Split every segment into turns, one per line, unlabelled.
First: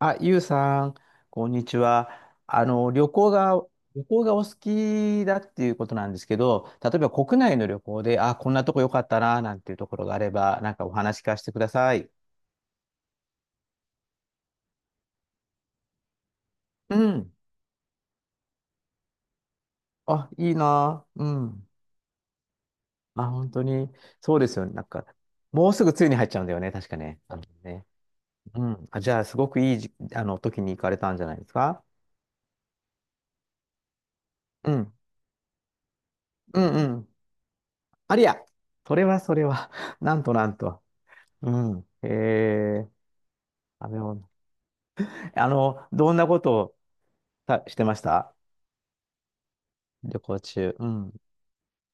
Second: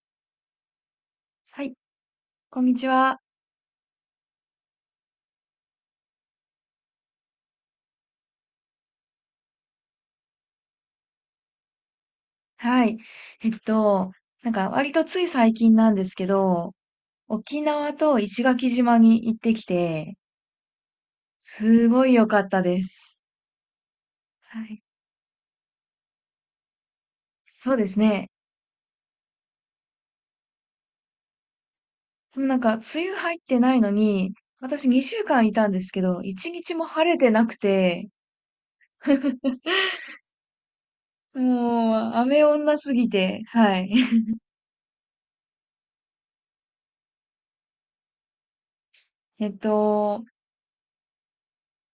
あ、ゆうさん、こん
は
に
い、
ちは。
こんにち
旅
は。
行が、お好きだっていうことなんですけど、例えば国内の旅行で、あ、こんなとこ良かったな、なんていうところがあれば、なんかお話聞かせてください。
はい。えっと、なんか割とつい最近なんですけど、
うん。
沖縄と石垣島に行ってきて、
あ、いいな。うん。
すごい良かったです。
あ、本当に。そうです
は
よね。
い。
なんか、もうすぐ梅雨に入っちゃうんだよね。確かね。あの
そうで
ね。
すね。
うん。あ、じゃあ、すごくいいじ、あの、時に行かれたんじゃないですか？
でもなんか梅雨入ってないのに、
う
私
ん。
2週間いたんですけど、1
う
日
ん
も
う
晴
ん。
れてなくて、
ありゃ。それはそれ は。なんとなんと。うん。へ
もう雨女
え。
すぎて、はい。
食べ物。どんなことをたしてました
えっ
旅
と、
行中。うん。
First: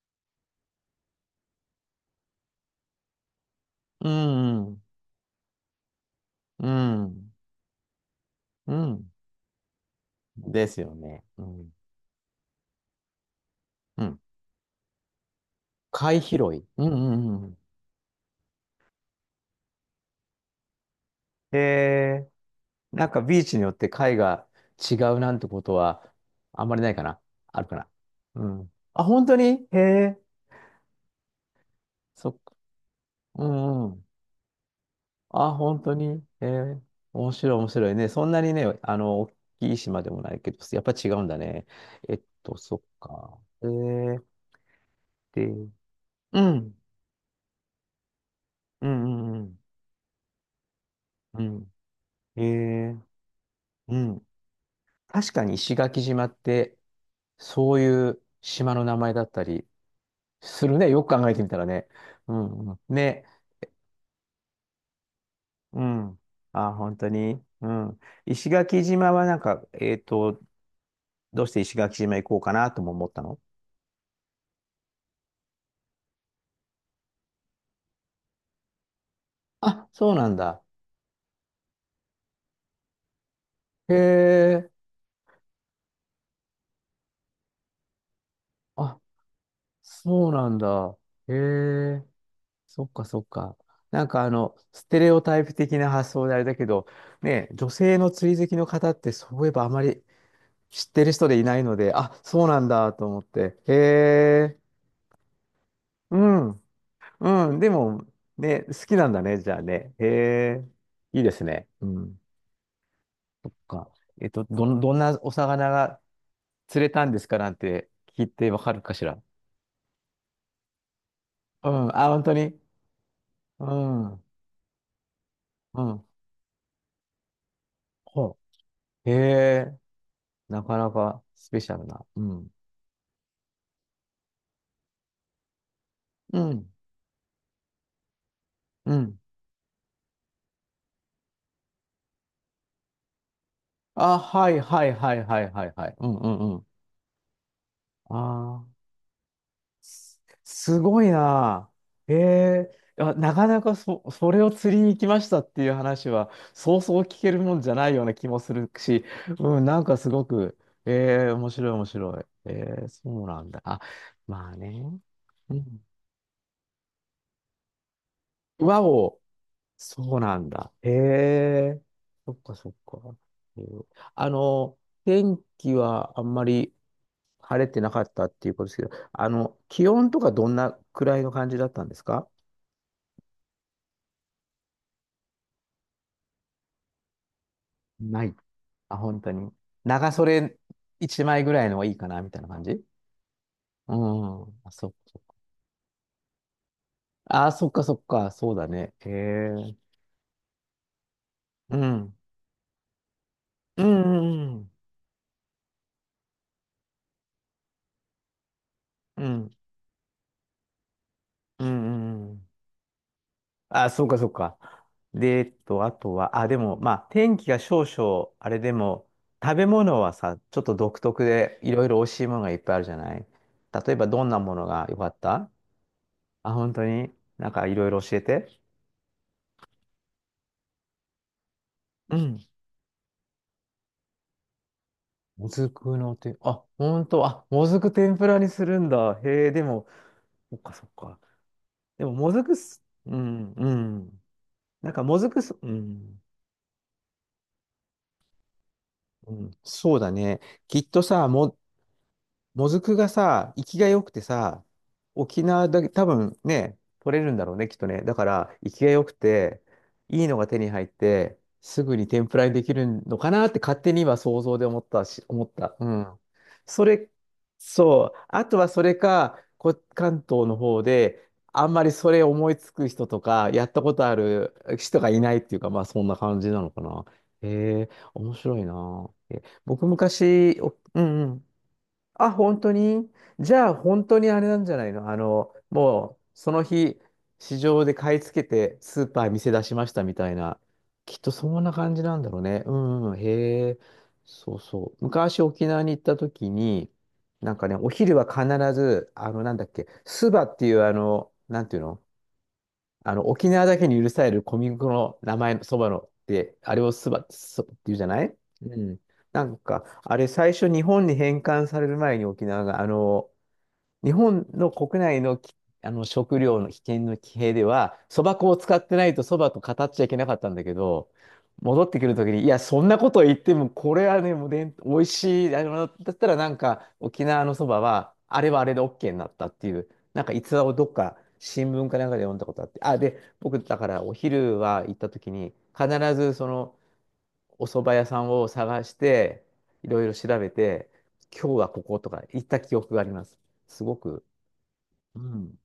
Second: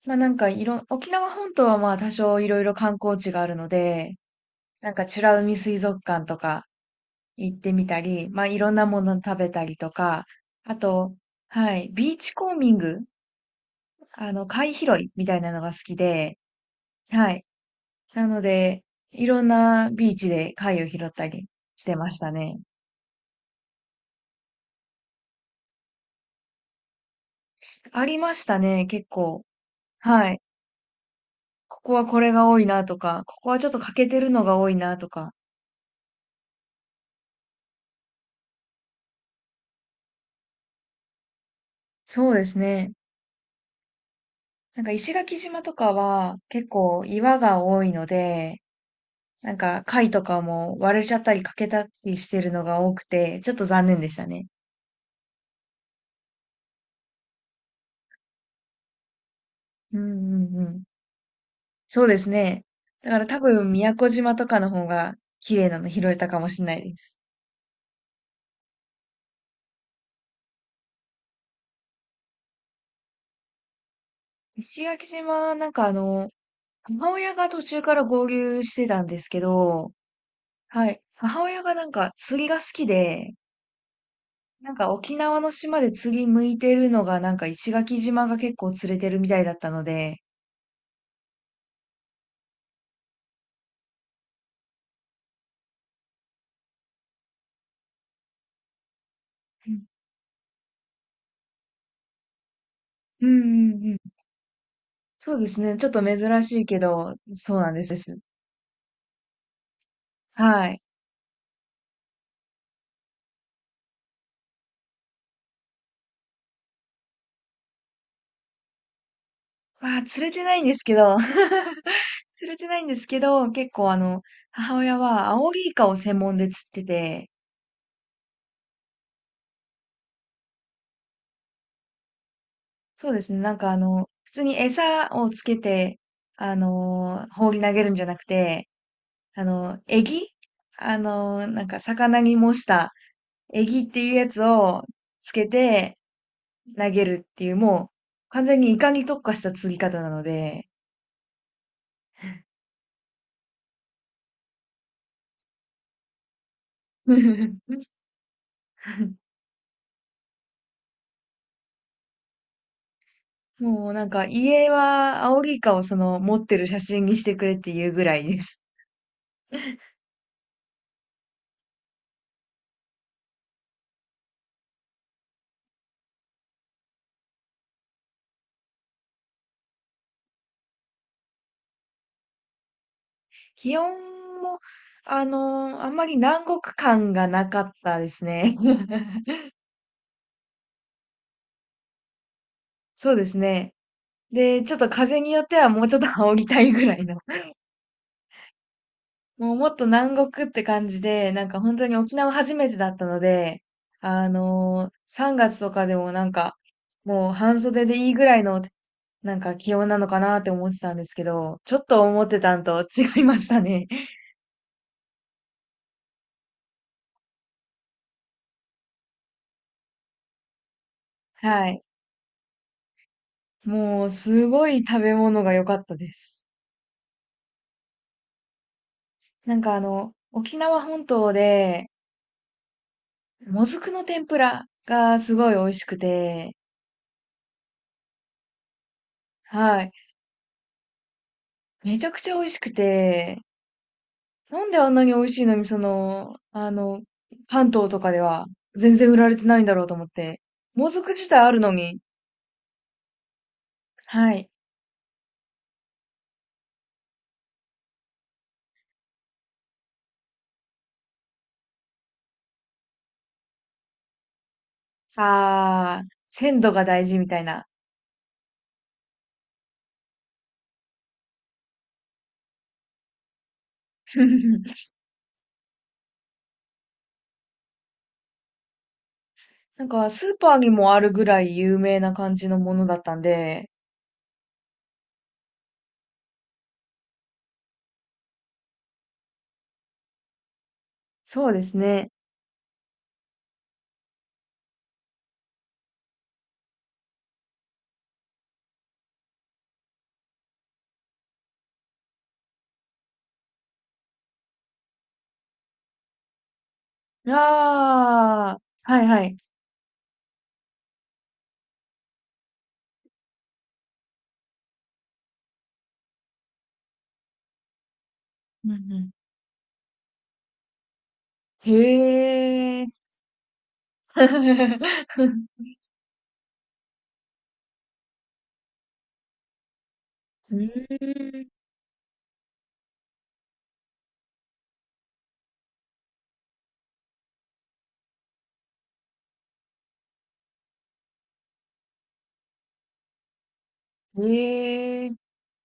まあ、なんかいろ、沖縄本島はまあ多少いろいろ観光地があるの
う
で、
ん。
なんか美ら海水族館とか、
うん。
行ってみたり、まあ、いろ
う
んなも
ん。
の食べたりとか、
で
あ
すよ
と、
ね。うん。
はい、ビーチコーミング、
うん。
あの、貝拾いみたいなのが好き
貝拾
で、
い。うんう
は
ん
い。
うん。
なので、いろんなビーチで貝を拾ったり
へ
してまし
え、
たね。
なんかビーチによって貝が違うなんてことはあんまりないかな。あるかな？
ありまし
う
た
ん。
ね、
あ、
結
本当
構。
に。へえ、
はい。ここはこ
そ
れ
っ
が
か。
多いなとか、こ
う
こはちょっと
んう
欠
ん。
けてるのが多いなとか。
あ、本当に。面白い、面白いね。そんなにね、大きい島でもないけど、やっぱ違うんだね。
そうです
そっ
ね。
か。
なんか石垣島
で、
とかは
う
結
ん、
構岩が多いので、
うんう
なん
ん、
か貝とかも割れちゃった
う
り欠け
ん、
たりして
うん。
るのが
え
多
ー、
くて、ちょっと残
う
念でした
ん。
ね。
確かに石垣島って、そういう島の名前だったり
うんうんう
する
ん。
ね。よく考えてみたらね。
そうです
う
ね。
ん、うん。
だか
ね。
ら多分宮古島とかの方が綺麗な
う
の拾え
ん。
たかもしれ
あ、
ないで
本当
す。
に。うん。石垣島はなんか、どうして石垣島行こうかなとも思ったの？
石垣島、なんかあの、母親が途中から合流してたんですけ
あ、
ど、
そうなんだ。
はい。母親がなんか釣りが好きで、
へえ、
なんか沖縄の島で釣り向いてるのがなんか石垣島が結構釣れ
あ、
てるみたいだったので、
そうなんだ。へえ、そっかそっか。なんかステレオタイプ的な発想であれだけど、ね、女性の釣り好きの方ってそういえばあ
う
ま
ん
り知ってる人でいないので、あ、そうなんだと思っ
う
て。
ん
へ
うん、
え、
そうですね。ちょっと
う
珍し
ん、
いけど、
う
そ
ん、
うな
で
んです。で
も、
す、
ね、好きなんだね、じゃあね。へ
は
え、
い。
いいですね。うん、そっか。どんなお魚が釣れたんですかなんて聞いてわかるかしら？
まあ、釣れてないんですけど、
う ん、あ、本当
釣れ
に。
てないんですけど、
う
結構あの、
ん。
母親はアオリイ
う
カを
ん。
専門で釣ってて、
ほうへえ、なかなかスペシャルな。うん。
そうですね。なんかあの、普通に餌をつけて、
うん。
放り投げるんじゃなくて、
うん。
あの、エギあの、なんか魚に模したエギっていう
あ、
やつ
はい
を
はいはい
つ
は
け
いはいは
て
い。うんうんうん。
投げるっていう、もう完全
あ
にイ
あ、
カに特化した釣り方なので、
すごいな。へえ、あ、なかなかそれを釣りに行きましたっていう話は、そうそう聞けるもんじゃな いような気もするし、うん、なんかすごく、ええ、面白い面白い。ええ、そうなんだ。あ、
もうなんか
まあ
家
ね。
はアオ
う
リイカを
ん。
その持ってる写真にしてくれっていうぐらいです。
和をそうなんだ。へえ。そっかそっか。えーあの、天気はあんまり晴れてなかったっていうことですけど、気温とかどんなくらいの感じだったんですか？
気温も、あんまり南国感がなかったです
ない。
ね。
あ、本当 に。長袖一枚ぐらいのがいいかな、みたいな感じ
そうですね。
うん。
で、
あ、
ちょっと
そっ
風によってはもうちょっと煽りたいぐらいの。
かあ、そっかそっか。そうだね。へ
もうもっ
え。
と南国って感じで、なんか本
う
当に沖
ん。
縄初めてだったので、
う
あ
んうん
のー、3月とかでもなんか、もう半袖でいいぐらいの、
うん。う
なんか
ん。
気温なのかなって思ってたんですけど、
うんう
ちょっと思っ
んう
て
ん。
たんと違いましたね。
あ、そうか、そうか。で、あとは、あ、でも、まあ、天気が少々、あれでも、食べ物はさ、ちょっと独特で、
は
い
い。
ろいろ美味しいものがいっぱいあるじゃない。例え
も
ば、
う、
どんな
す
もの
ごい
が良
食
か
べ
っ
物
た？
が良かったです。
あ、本当に、なんかいろいろ教えて。
なんかあの、沖縄本島で、
うん。
もずくの天ぷらがすご
も
い美
ず
味し
く
く
のて、
て、
あ、本当、あ、もずく天ぷらにするんだ。へえ、で
は
も、
い。
そっか、そっか。
めち
で
ゃ
も、
く
も
ちゃ美
ず
味
く
しく
す、う
て、
ん、うん。
なんであ
なん
ん
か、
なに
も
美
ず
味し
く
いの
す、
に、
う
そ
ん、
の、あの、関東とかでは全然売ら
う
れて
ん、
ないんだろうと
そう
思っ
だ
て。
ね。きっ
もず
と
く自
さ、
体あるのに、
もずくがさ、生きが良くて
はい。
さ、沖縄だけ、多分ね、取れるんだろうね、きっとね。だから、生きが良くて、いいのが手に入って、すぐに天ぷらにできるのかなって勝手に今想像で思ったし、思った。う
あー、
ん。
鮮度が
そ
大
れ、
事みたいな。
そう。あとはそれか、関東の方で、あんまりそれ思いつく人とか、やったことある 人がいないっていうか、まあそんな感じなのかな。へえ、面白いな。え、
な
僕
んか、スーパー
昔、
にもあ
う
る
ん
ぐ
う
ら
ん。
い有名な
あ、
感じの
本
も
当
のだっ
に、
たん
じ
で、
ゃあ本当にあれなんじゃないの？もうその日、市場で買い付けてスーパー店出しましたみたいな。きっと
そう
そ
で
んな
す
感じ
ね。
なんだろうね。うんうん、へえ。そうそう。昔沖縄に行った時に、なんかね、お昼は必ず、なんだっけ、スバっていうなんていうの、沖縄だけに許される小麦粉の名前のそばのって、あれを
あ
そって言うじゃない。
あ、
うん。
はいはい。
なんか、あれ最初日本に返還される前に沖縄が、日本の国内のき、あの食料の危険の騎兵では、そば粉を
うん
使
う
ってな
ん。
いとそばと語っちゃいけなかったんだけど、戻ってくるときに、いや、
へ
そ
え。
んなこと言っても、これはね、もうでん、美味しい、だったらなんか、沖縄のそばは、あれはあれで OK になったっていう、なんか逸
う
話をどっか
ーん。
新聞かなんかで読んだことあって、あ、で、僕、だからお昼は行ったときに、必ずその、お蕎麦屋さんを探して、いろいろ調べて、今日はこことか行った記憶があります。すご
へ
く、
え。い
うん。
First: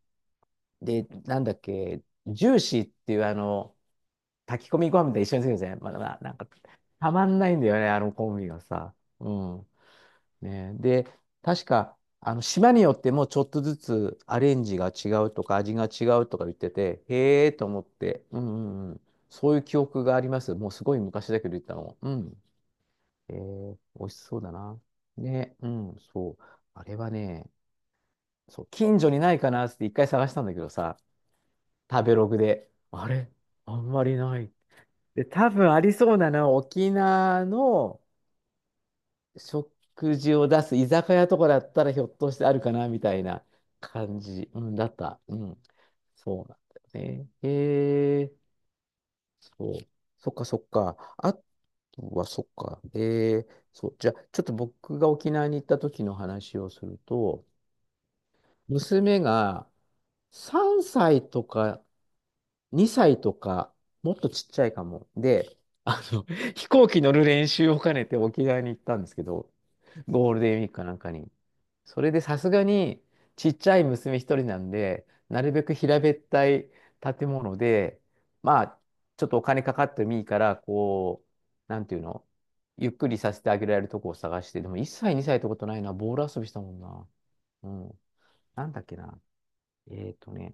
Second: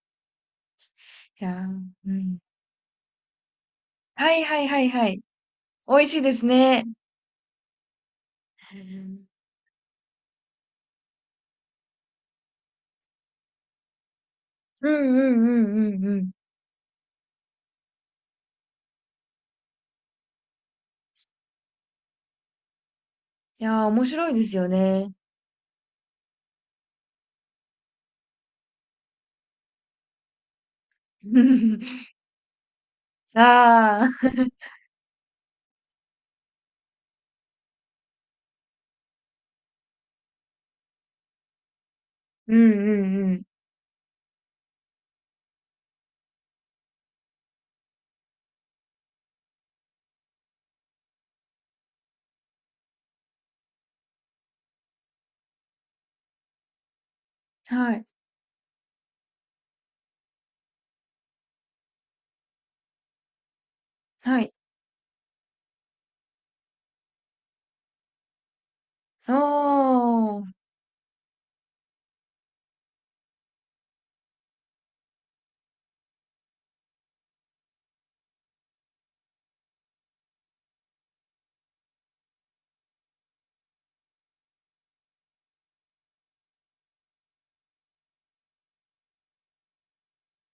で、なんだっ
や、
け、
うん。
ジューシーっていう
はいはい
炊き込
はい
みご飯
は
みた
い。
い一緒にするんですね。まあ、
美味し
まあ
いで
なん
す
か、
ね。
たまんないんだよね、あのコンビが
う
さ。
ん
うん。ね。で、確か、島によってもちょっとずつアレンジが
うん
違
う
うと
ん
か、
う
味が違
んう
う
ん。
とか言ってて、へえと思って、うんうんうん。そういう記憶があります。もうすごい昔だけど言ったの。うん。
いやー、面
美味し
白い
そう
で
だ
すよ
な。
ね。
ね、うん、そう。あれはね、そう、近所にないかなって一回探したんだけどさ、食 べログで、あれあん
あ
まり
あ、
ない。で、多分ありそうなのは沖縄の食事を出す居酒屋とかだったらひょっとしてあ
う
る
ん
か
う
なみたい
んうん。
な感じ、うん、だった。うん。そうなんだよね。へえ、そう。そっかそっか。あとはそっか。へえ、そう。じゃあ、ちょっと僕が沖縄に行った時の話をすると、
はい、
娘が3歳とか、2歳とか、もっと
は
ちっ
い。
ちゃいかも。で、あの、飛行機乗る練習を兼ねて沖縄に行ったんですけ
お
ど、ゴール
ー。
デンウィークかなんかに。それでさすがに、ちっちゃい娘一人なんで、なるべく平べったい建物で、まあ、ちょっとお金かかってもいいから、こう、なんていうの、ゆっくりさせてあげられるとこを探して、でも1歳、2歳ってことないな、ボール遊びしたもんな。うん。なんだっけな。えっとね、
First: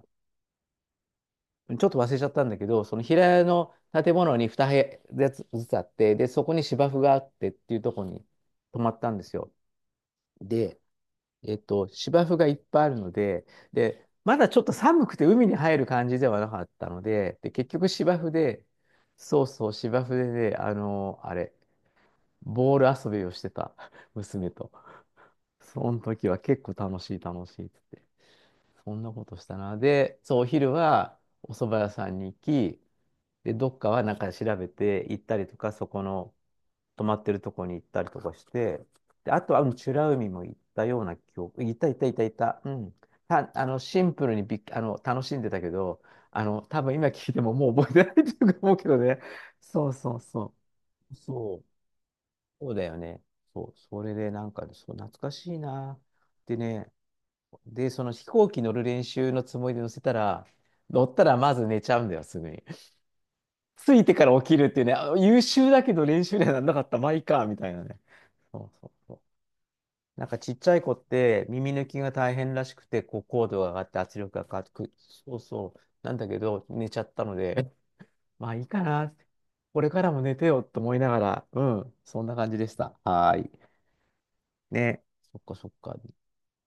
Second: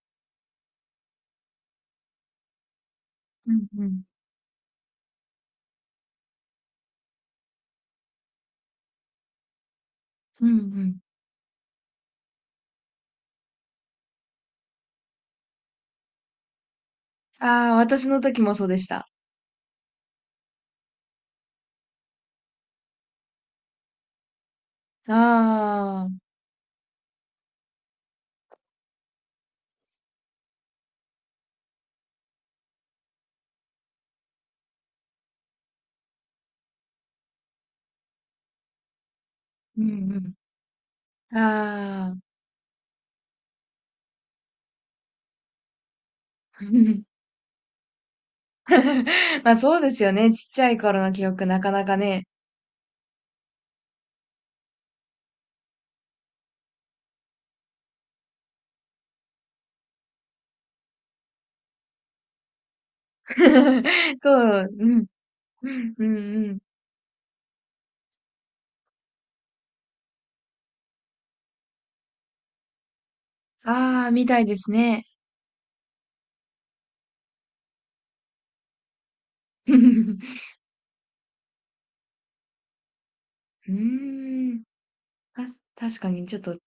ちょっと忘れちゃったんだけど、その平屋
うん
の
うん。
建物に2部屋ずつあって、で、そこに芝生があってっていうところに泊まったんですよ。
うんう
で、
ん。
芝生がいっぱいあるので、で、まだちょっと寒くて海に入る感じではなかったので、で、結
ああ、
局
私
芝
の
生
時も
で、
そうでした。
そうそう、芝生でね、あれ、ボール遊びをしてた 娘と。その
ああ、
時は結構楽しい楽しいっつって、そんなことしたな。で、そう、お昼はお蕎麦屋さんに行き、で、どっかはなんか調べて行ったりとか、そこの泊まってるとこに行ったりとかして、で、あとは、うん、
う
美ら
ん
海
う
も行ったような
ん。
記憶、行った行った
あ
行っ
あ。
た行った、うん。た、あの、シンプルにびっ、あの、楽しんでたけど、多分今 聞いてももう覚えてないというか思うけどね。
まあ、そう
そ
で
う
すよ
そう
ね。ちっ
そ
ちゃい頃の
う。
記憶
そ
な
う、
かなかね。
そうだよね。そう、それでなんか、そう、懐かしいな。でね、で、その飛行機乗る練習のつもりで乗せたら、乗ったらまず寝ちゃうんだよ、すぐに。ついて から起き
そ
る
う、
っていうね、
うん、
優秀
う
だけ
んう
ど練習には
ん。
なんなかったまあいいか、みたいなね。そうそうそう。なんかちっちゃい子って耳抜きが大変らしくて、こう高度が上がって
ああ、
圧
み
力
たい
がか
で
かっ
す
てく、
ね。
そうそう。なんだけど、寝ちゃったので、まあいいかな。これからも寝 てよと思いながら、うん、そんな感じでした。はーい。
うーん。
ね。そっかそっか。
確かにちょっと、ちっ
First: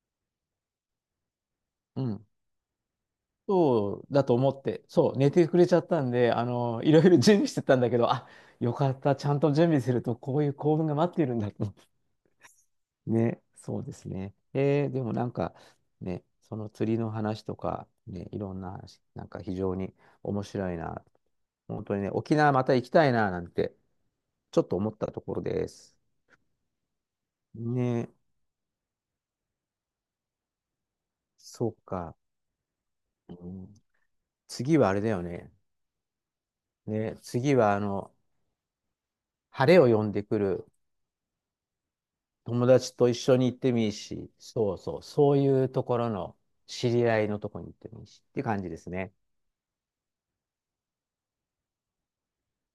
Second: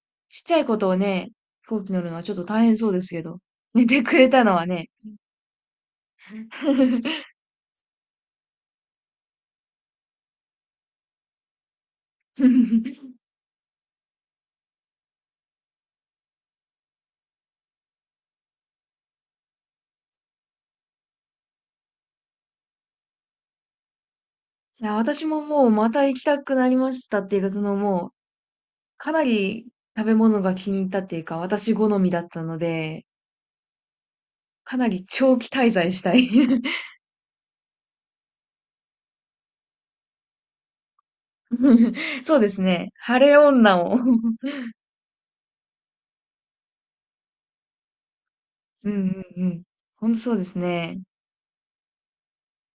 ちゃいことをね、飛行機乗
う
るのは
ん。
ちょっと大変そうですけど。寝て
そう
く
だ
れ
と
た
思
の
っ
は
て、
ね。
そう、寝てくれちゃったんで、いろいろ 準備してたんだけど、あ、よかった、ちゃんと準備すると、こういう幸運が待っているんだと、
い
ね、そうですね。でもなんかね、その釣りの話とか、ね、いろんな話、なんか非常に面白いな。本当にね、沖縄また行きたいななんて、ちょっと思
や、
ったと
私
こ
も
ろ
も
で
うま
す。
た行きたくなりましたっていうか、そのも
ね、
う、かなり食べ物が気に入ったっていうか、
そ
私
う
好み
か。
だったので、
うん、
か
次
な
はあれ
り
だよ
長期
ね。
滞在したい。
ね、次は晴れを呼んでくる
そうです
友
ね。
達と一
晴れ
緒に行って
女
もいい
を う
し、
ん
そうそう、そういうところの知り合いのとこに行ってもいいしっていう感じで
う
すね。
んうん。ほんとそうですね。